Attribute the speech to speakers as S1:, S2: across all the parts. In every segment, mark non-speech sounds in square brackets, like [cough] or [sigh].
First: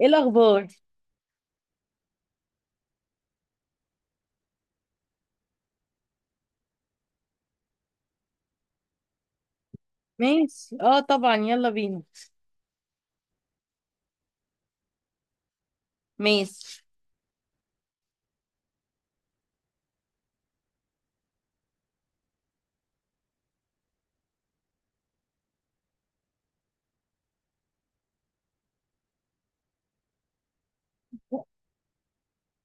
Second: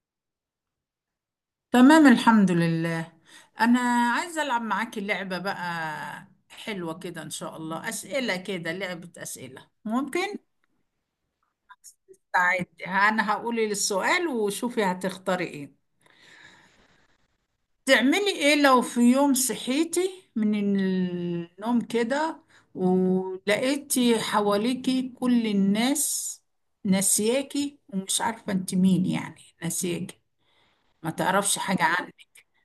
S1: ايه الاخبار؟
S2: تمام، الحمد لله. أنا عايزة ألعب معاكي لعبة بقى حلوة كده، إن شاء الله أسئلة كده لعبة أسئلة، ممكن؟
S1: ماشي، اه طبعا، يلا بينا.
S2: عادي، أنا هقولي السؤال وشوفي هتختاري إيه.
S1: ماشي.
S2: تعملي إيه لو في يوم صحيتي من النوم كده ولقيتي حواليكي كل الناس ناسياكي ومش عارفة أنت مين، يعني ناسياكي ما تعرفش حاجة عنك،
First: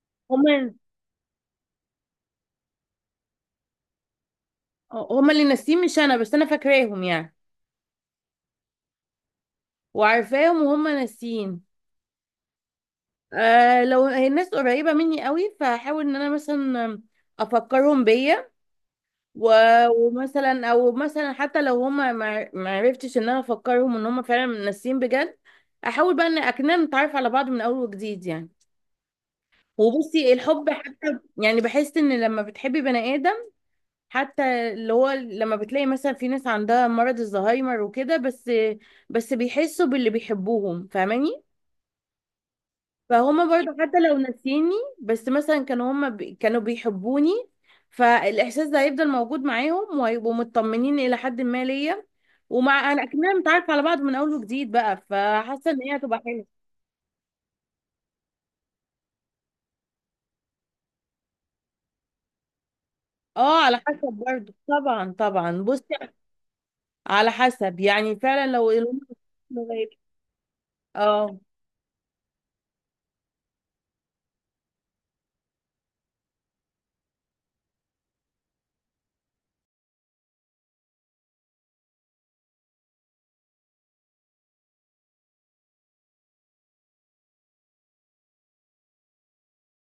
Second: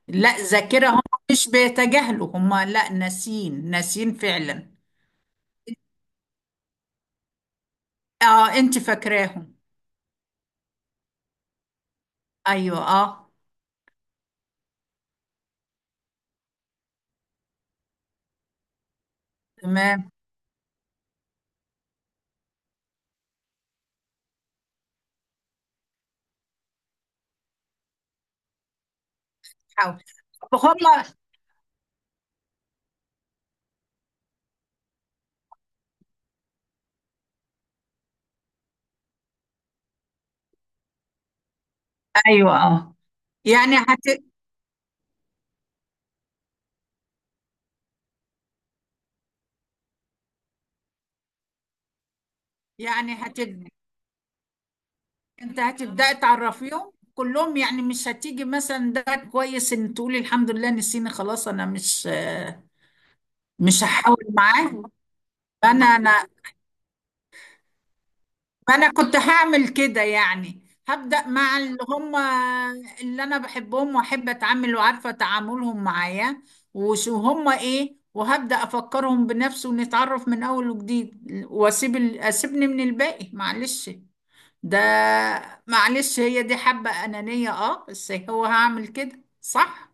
S2: لا
S1: هما.
S2: ذاكرة. هم مش بيتجاهلوا، هم لا، ناسين ناسين فعلا.
S1: هما اللي ناسيين مش انا، بس انا فاكراهم يعني،
S2: اه، انت فاكراهم.
S1: وعارفاهم وهما ناسيين.
S2: ايوه، اه.
S1: آه، لو هي الناس قريبة مني قوي فهحاول ان انا مثلا افكرهم بيا.
S2: تمام.
S1: ومثلا او مثلا حتى لو هما ما عرفتش، ان انا افكرهم ان هما فعلا ناسيين بجد. احاول بقى ان اكننا نتعرف على بعض من اول وجديد يعني.
S2: حاول.
S1: وبصي
S2: طب
S1: الحب
S2: هم.
S1: حتى يعني بحس ان لما بتحبي بني ادم، حتى اللي هو لما بتلاقي مثلا في ناس عندها مرض الزهايمر وكده، بس بيحسوا باللي بيحبوهم، فاهماني؟
S2: ايوه، اه.
S1: فهما
S2: يعني
S1: برضو حتى لو
S2: هت.
S1: ناسيني، بس مثلا كانوا هما بي كانوا بيحبوني، فالإحساس ده هيفضل موجود معاهم وهيبقوا مطمنين إلى حد ما ليا. ومع أنا
S2: يعني
S1: أكننا
S2: هتب...
S1: متعارف على بعض من أول وجديد بقى،
S2: انت
S1: فحاسة إن هي
S2: هتبدأ
S1: هتبقى حلوة.
S2: تعرفيهم كلهم، يعني مش هتيجي مثلا، ده كويس ان تقولي الحمد لله نسيني خلاص، انا مش
S1: اه، على
S2: مش
S1: حسب
S2: هحاول
S1: برضو،
S2: معاه.
S1: طبعا طبعا.
S2: انا
S1: بصي،
S2: انا
S1: على حسب يعني، فعلا لو
S2: ما انا
S1: الأم-
S2: كنت هعمل
S1: [laughs]
S2: كده، يعني هبدأ
S1: اه.
S2: مع اللي هم اللي انا بحبهم واحب اتعامل وعارفة تعاملهم معايا وشو هم ايه، وهبدأ افكرهم بنفسي ونتعرف من اول وجديد، اسيبني من الباقي، معلش ده، معلش هي دي حبة أنانية، اه بس هو هعمل كده صح.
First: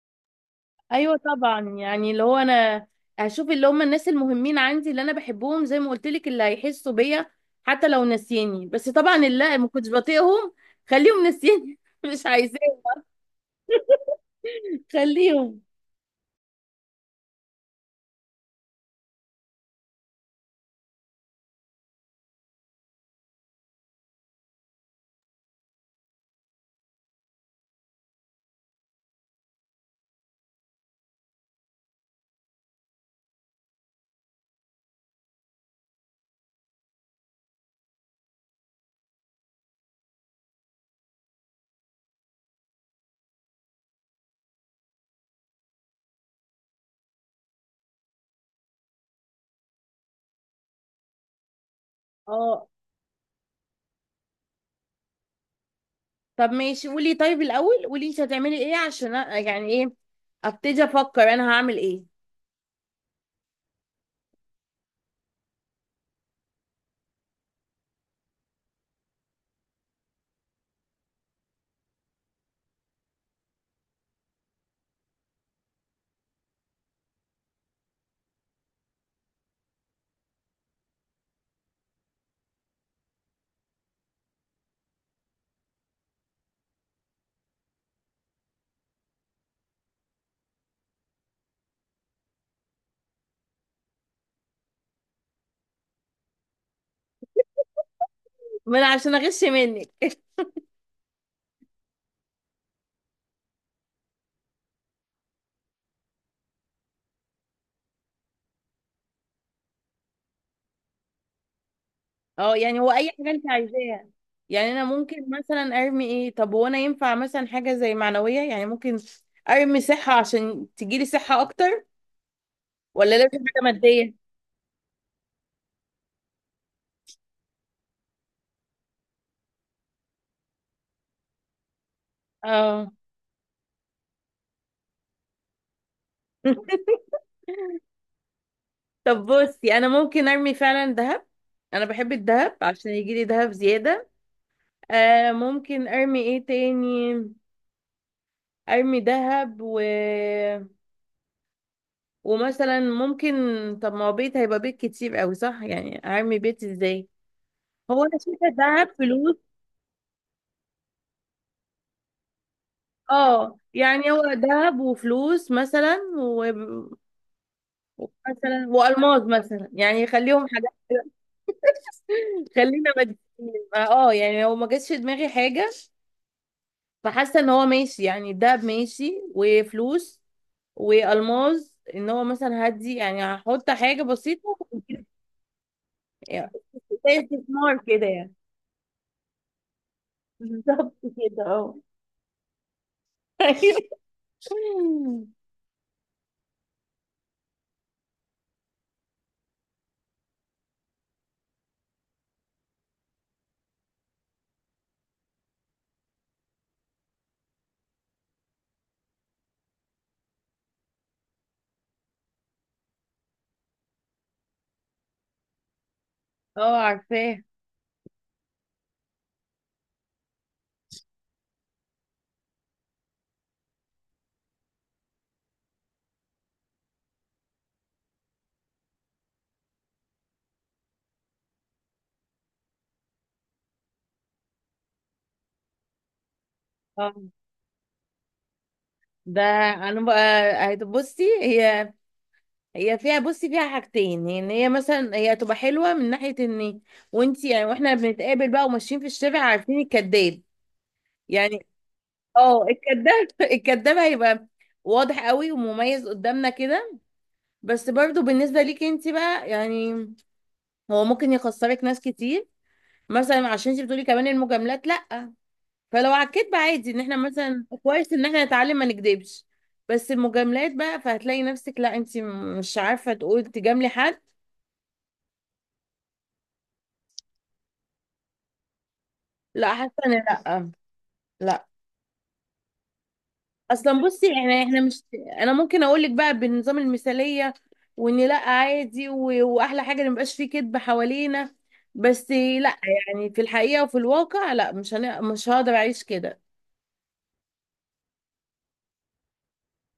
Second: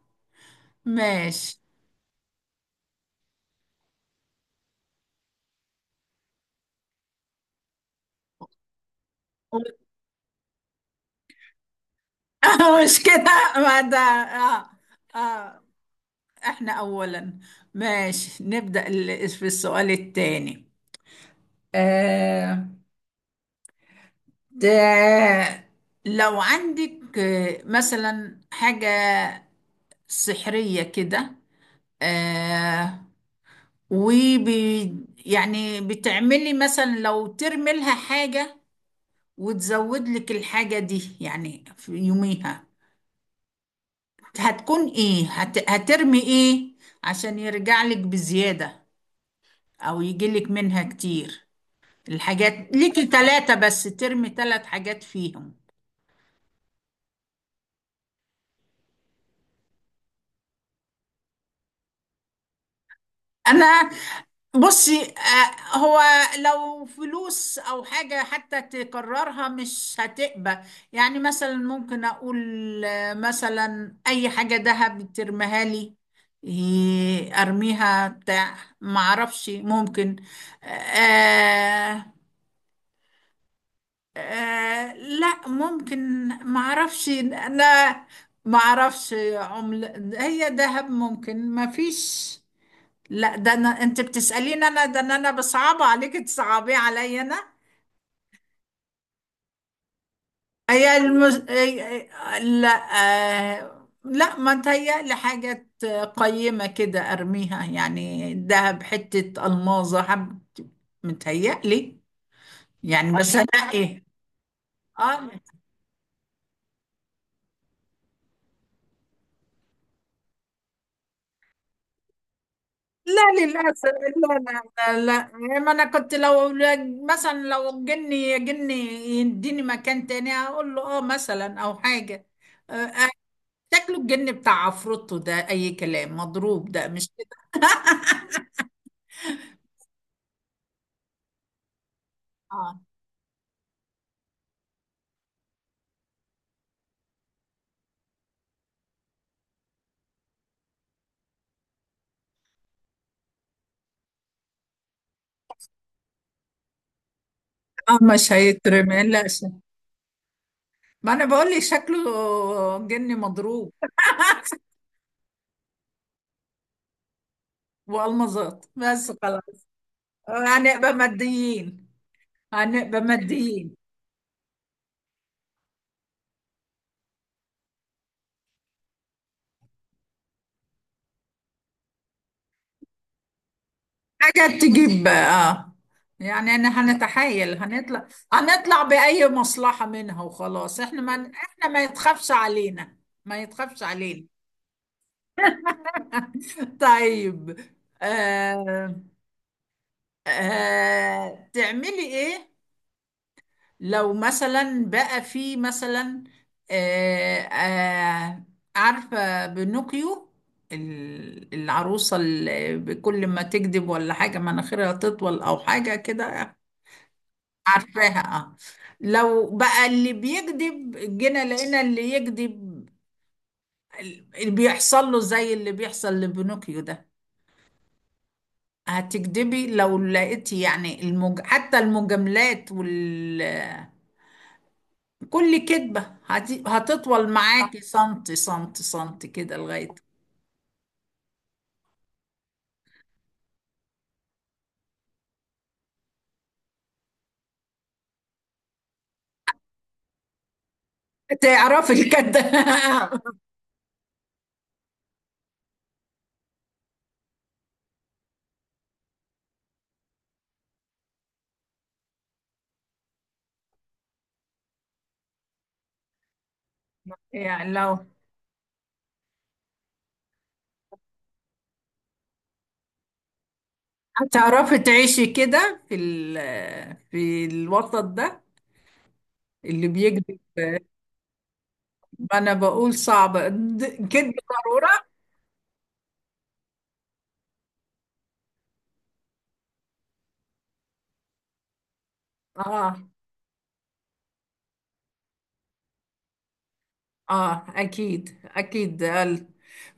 S1: ايوه طبعا،
S2: ماشي.
S1: يعني اللي هو انا هشوف اللي هم الناس المهمين عندي، اللي انا بحبهم، زي ما قلت لك، اللي هيحسوا بيا حتى لو ناسيني. بس طبعا اللي ما كنتش بطيقهم خليهم ناسيني [laughs] مش عايزاه.
S2: [laughs] مش كده، ما ده اه
S1: خليهم.
S2: اه. احنا اولا، ماشي. في السؤال الثاني. آه ده لو عندك مثلا حاجة سحرية كده. آه وبي يعني بتعملي مثلا لو ترمي لها حاجة، وتزود لك الحاجة دي يعني في يوميها، هتكون ايه هترمي ايه عشان يرجع لك بزيادة او يجي لك منها كتير.
S1: اه.
S2: الحاجات ليكي ثلاثة، بس ترمي ثلاث حاجات فيهم.
S1: طب ماشي، قولي، طيب الاول قولي انت هتعملي ايه عشان أ- يعني ايه ابتدي افكر انا هعمل ايه.
S2: أنا بصي، هو لو فلوس أو حاجة حتى تكررها مش هتقبى. يعني مثلا ممكن أقول مثلا أي حاجة دهب ترميها لي، أرميها بتاع معرفش، ممكن. آه لا ممكن معرفش انا، معرفش عملة. هي دهب ممكن ما فيش، لا. ده انا، انت بتسألين انا، ده إن انا بصعب عليك تصعبي عليا انا.
S1: ما انا عشان اغش منك.
S2: هي المز... آه، آه، لا، آه لا ما تهيألي حاجة قيمة كده ارميها، يعني دهب حتة الماظة حب متهيألي.
S1: اه يعني هو اي
S2: يعني
S1: حاجه
S2: بس
S1: انت
S2: انا ايه.
S1: عايزاها. يعني انا ممكن
S2: اه
S1: مثلا ارمي ايه؟ طب هو انا ينفع مثلا حاجه زي معنويه يعني؟ ممكن ارمي صحه عشان تجيلي صحه اكتر، ولا
S2: لا
S1: لازم حاجه
S2: للأسف.
S1: ماديه؟
S2: لا لا. لا, لا. ما أنا كنت لو مثلا لو جني جني يديني مكان تاني أقول له آه مثلا أو حاجة. آه،
S1: اه.
S2: آه، شكله الجن بتاع عفروتو ده أي كلام مضروب، ده
S1: [laughs]
S2: مش كده.
S1: طب بصي انا ممكن ارمي فعلا ذهب، انا بحب الذهب
S2: آه
S1: عشان يجيلي ذهب زياده. آه، ممكن ارمي ايه تاني؟ ارمي ذهب و... ومثلا ممكن، طب ما هو بيت هيبقى بيت كتير قوي صح؟ يعني ارمي بيت ازاي؟ هو انا
S2: مش
S1: شايفه الذهب
S2: هيترمي، لا
S1: فلوس.
S2: ش- ما أنا بقول لك شكله جن
S1: اه
S2: مضروب.
S1: يعني هو ذهب وفلوس مثلا ومثلا
S2: وألمظات بس
S1: والماس
S2: خلاص.
S1: مثلا، يعني يخليهم حاجات.
S2: هنبقى ماديين،
S1: خلينا
S2: هنبقى
S1: ماديين.
S2: ماديين.
S1: اه يعني هو ما جاتش في دماغي حاجه، فحاسه ان هو ماشي يعني، الذهب ماشي وفلوس والماس. ان هو مثلا هدي يعني، هحط حاجه بسيطه
S2: حاجة
S1: [laughs]
S2: تجيب اه.
S1: يعني
S2: يعني انا
S1: زي
S2: هنتحايل،
S1: استثمار كده
S2: هنطلع
S1: يعني
S2: هنطلع بأي مصلحة منها
S1: [laughs]
S2: وخلاص،
S1: بالظبط
S2: احنا ما
S1: كده اه.
S2: يتخافش علينا. ما يتخافش
S1: [laughs]
S2: علينا. [laughs] طيب. آه تعملي ايه لو مثلا بقى في مثلا، آه آه عارفة بنوكيو؟ العروسة اللي كل ما تكذب ولا حاجة مناخيرها تطول أو حاجة كده.
S1: اه عارفاه.
S2: عارفاها، اه. لو بقى اللي بيكذب جينا لقينا اللي يكذب اللي بيحصل له زي اللي بيحصل لبنوكيو ده، هتكذبي لو لقيتي يعني حتى المجاملات وال، كل كذبة
S1: اه
S2: هتطول معاكي سنتي سنتي سنتي
S1: ده
S2: كده لغاية
S1: انا بقى، هتبصي هي، هي فيها، بصي فيها حاجتين، ان هي مثلا هي تبقى حلوه من ناحيه ان وانت يعني واحنا بنتقابل بقى وماشيين في الشارع عارفين الكذاب يعني.
S2: تعرفي الكده.
S1: اه الكذاب [laughs] الكذاب هيبقى واضح قوي ومميز قدامنا كده. بس برضو بالنسبه ليكي انت بقى يعني، هو ممكن يخسرك ناس كتير، مثلا عشان انت بتقولي كمان المجاملات لا. فلو على الكدب عادي، ان احنا
S2: [laughs]
S1: مثلا
S2: يعني لو
S1: كويس ان احنا نتعلم ما نكدبش، بس المجاملات بقى فهتلاقي نفسك لا انت مش عارفه تقول تجاملي حد.
S2: هتعرفي تعيشي كده في في الوسط ده
S1: لا،
S2: اللي
S1: حاسه ان
S2: بيكذب.
S1: لا. لا،
S2: ما انا بقول صعبة،
S1: اصلا بصي
S2: كدب
S1: احنا مش،
S2: ضرورة.
S1: انا ممكن اقول لك بقى بالنظام المثاليه، وان لا عادي و... واحلى حاجه ان مبقاش فيه كذب حوالينا، بس لا.
S2: اه
S1: يعني في الحقيقه وفي الواقع لا، مش هن... مش هقدر اعيش كده.
S2: اه، اكيد اكيد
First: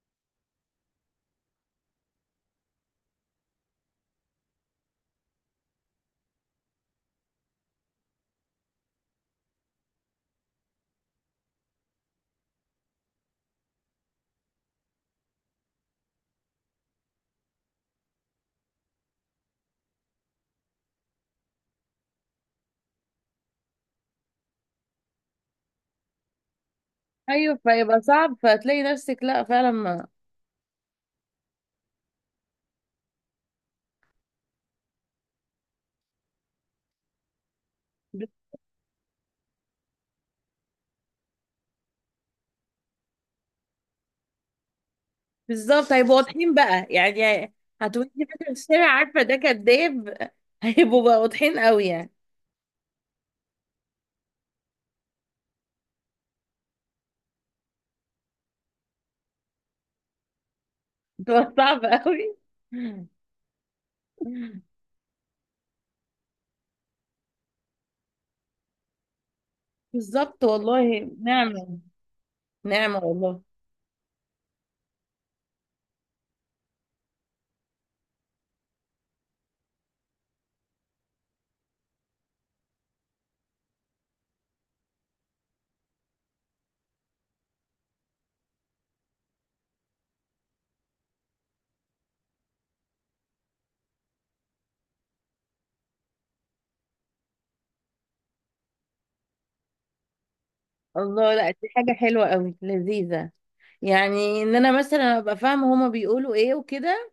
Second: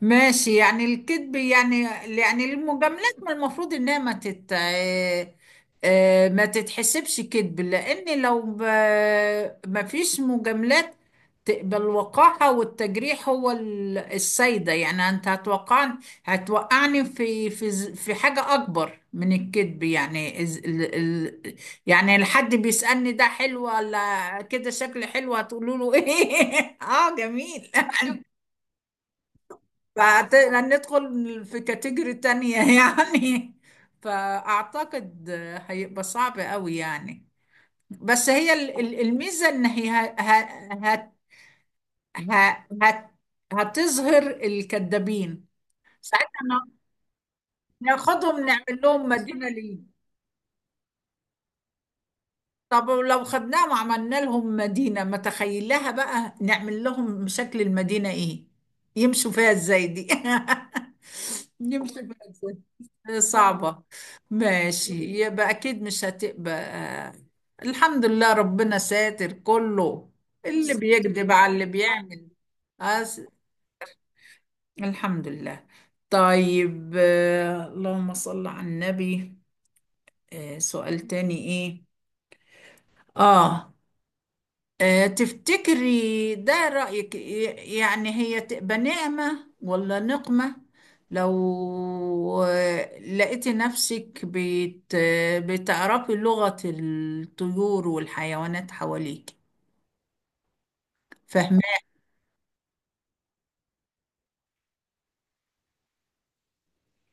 S2: ماشي. يعني الكذب يعني، يعني المجاملات ما المفروض انها ما تت آه، آه، ما تتحسبش كذب، لان لو ما فيش مجاملات تقبل الوقاحة والتجريح، هو السيدة. يعني انت هتوقعني، هتوقعني في في حاجة اكبر من الكذب، يعني يعني الحد بيسألني ده حلو ولا كده، شكل حلو، هتقولوا له ايه؟ [laughs] اه
S1: ايوه
S2: جميل. [laughs]
S1: فيبقى
S2: شوف،
S1: صعب، فهتلاقي نفسك لا فعلا ما.
S2: هندخل في كاتيجوري تانية يعني. [laughs] فأعتقد هيبقى صعب قوي يعني، بس هي الميزة إن هي ه- ه- هتظهر الكذابين
S1: بالظبط هيبقوا
S2: ساعتها.
S1: واضحين بقى يعني، هتقولي
S2: ناخدهم
S1: فاكره في
S2: نعمل
S1: الشارع
S2: لهم
S1: عارفه ده
S2: مدينة.
S1: كداب [laughs] هيبقوا بقى واضحين قوي يعني.
S2: طب لو خدناهم وعملنا لهم مدينة، ما تخيلها بقى، نعمل لهم شكل المدينة ايه، يمشوا فيها ازاي دي؟
S1: بتبقى
S2: [laughs]
S1: صعب
S2: يمشوا فيها
S1: قوي
S2: ازاي، صعبة.
S1: [laughs]
S2: ماشي. يبقى اكيد مش هتبقى الحمد لله ربنا ساتر كله
S1: بالظبط
S2: اللي
S1: والله
S2: بيكذب على اللي
S1: نعمه.
S2: بيعمل.
S1: نعمه
S2: أس...
S1: والله.
S2: الحمد لله. طيب، اللهم صل على النبي. سؤال تاني ايه. اه. تفتكري ده رأيك، يعني هي تبقى نعمة ولا نقمة، لو لقيتي نفسك بت آه، بتعرفي لغة الطيور والحيوانات حواليك؟
S1: الله، لا
S2: فاهمة.
S1: دي حاجة حلوة قوي لذيذة. يعني ان انا مثلا ابقى فاهمة هما بيقولوا ايه وكده،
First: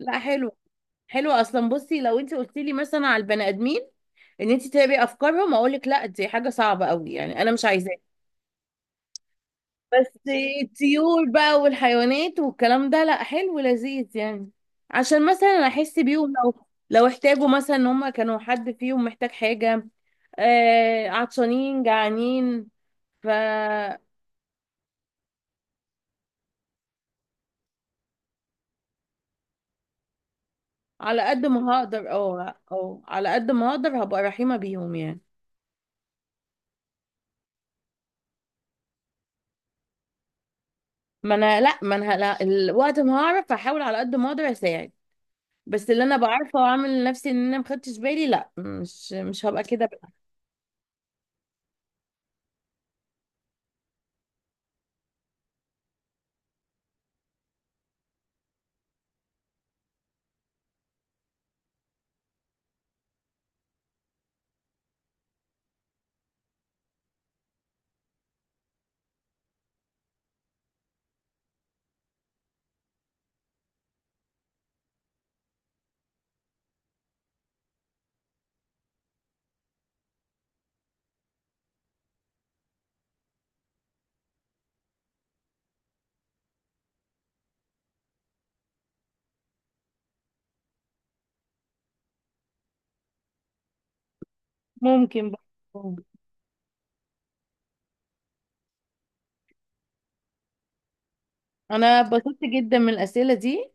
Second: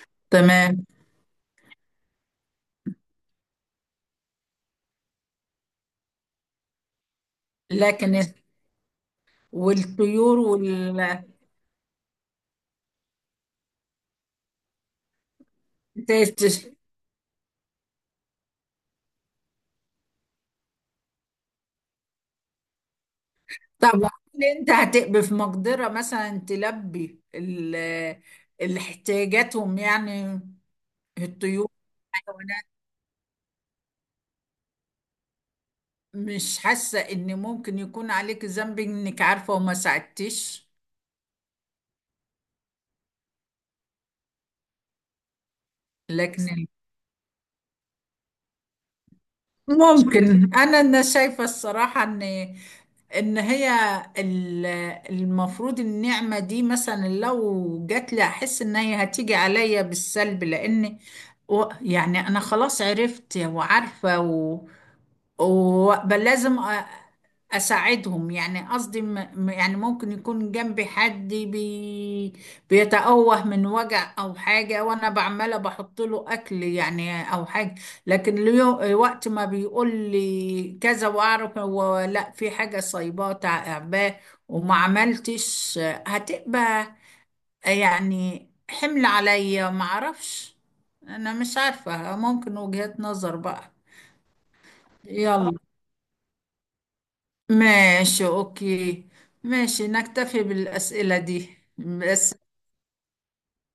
S1: لا حلو.
S2: تمام.
S1: حلو، اصلا بصي لو انت قلت لي مثلا على البني ادمين ان انت تتابعي افكارهم، اقول لك لا دي حاجة صعبة قوي يعني انا مش عايزاها،
S2: لكن
S1: بس
S2: والطيور وال.
S1: الطيور بقى والحيوانات والكلام ده لا حلو لذيذ يعني. عشان مثلا احس بيهم
S2: تت-
S1: لو لو احتاجوا مثلا، ان هما كانوا حد فيهم محتاج حاجة، آه عطشانين جعانين.
S2: طب هل انت هتبقي في مقدرة مثلا تلبي الاحتياجاتهم، يعني
S1: على قد
S2: الطيور؟
S1: ما هقدر اه اه، على قد ما هقدر هبقى رحيمة بيهم يعني.
S2: مش حاسة ان ممكن يكون عليك ذنب انك عارفة وما ساعدتش؟
S1: ما انا لا، ما انا لا الوقت ما هعرف، هحاول على قد ما اقدر اساعد، بس اللي انا
S2: لكن
S1: بعرفه
S2: بس،
S1: واعمل لنفسي ان انا ما خدتش بالي لا، مش مش هبقى كده بقى.
S2: ممكن انا، انا شايفه الصراحه ان، ان هي ال- المفروض النعمه دي مثلا لو جات لي، احس ان هي هتيجي عليا بالسلب، لان يعني انا خلاص عرفت وعارفه وبل لازم اساعدهم، يعني قصدي يعني ممكن يكون جنبي حد بيتأوه من وجع او حاجة وانا بعمله بحط له اكل يعني او حاجة، لكن اليوم وقت ما بيقول لي كذا واعرف هو لا، في حاجه صايباه تعباه وما عملتش، هتبقى يعني حمل عليا، ما اعرفش. انا مش عارفه، ممكن وجهات نظر بقى.
S1: ممكن بقى.
S2: يلا ماشي، اوكي، ماشي نكتفي بالاسئله دي
S1: انا
S2: بس.
S1: اتبسطت جدا من الاسئله دي،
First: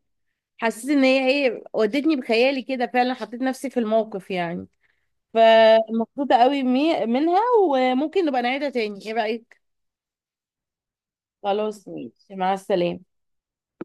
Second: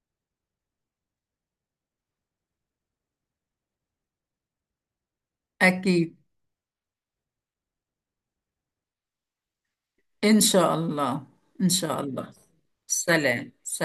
S1: حسيت ان هي ايه، ودتني بخيالي كده، فعلا حطيت نفسي في الموقف يعني،
S2: اكيد.
S1: فمبسوطه قوي منها. وممكن نبقى نعيدها تاني، ايه رايك؟
S2: ان شاء الله. ان
S1: خلاص
S2: شاء الله.
S1: ماشي، مع السلامه.
S2: سلام.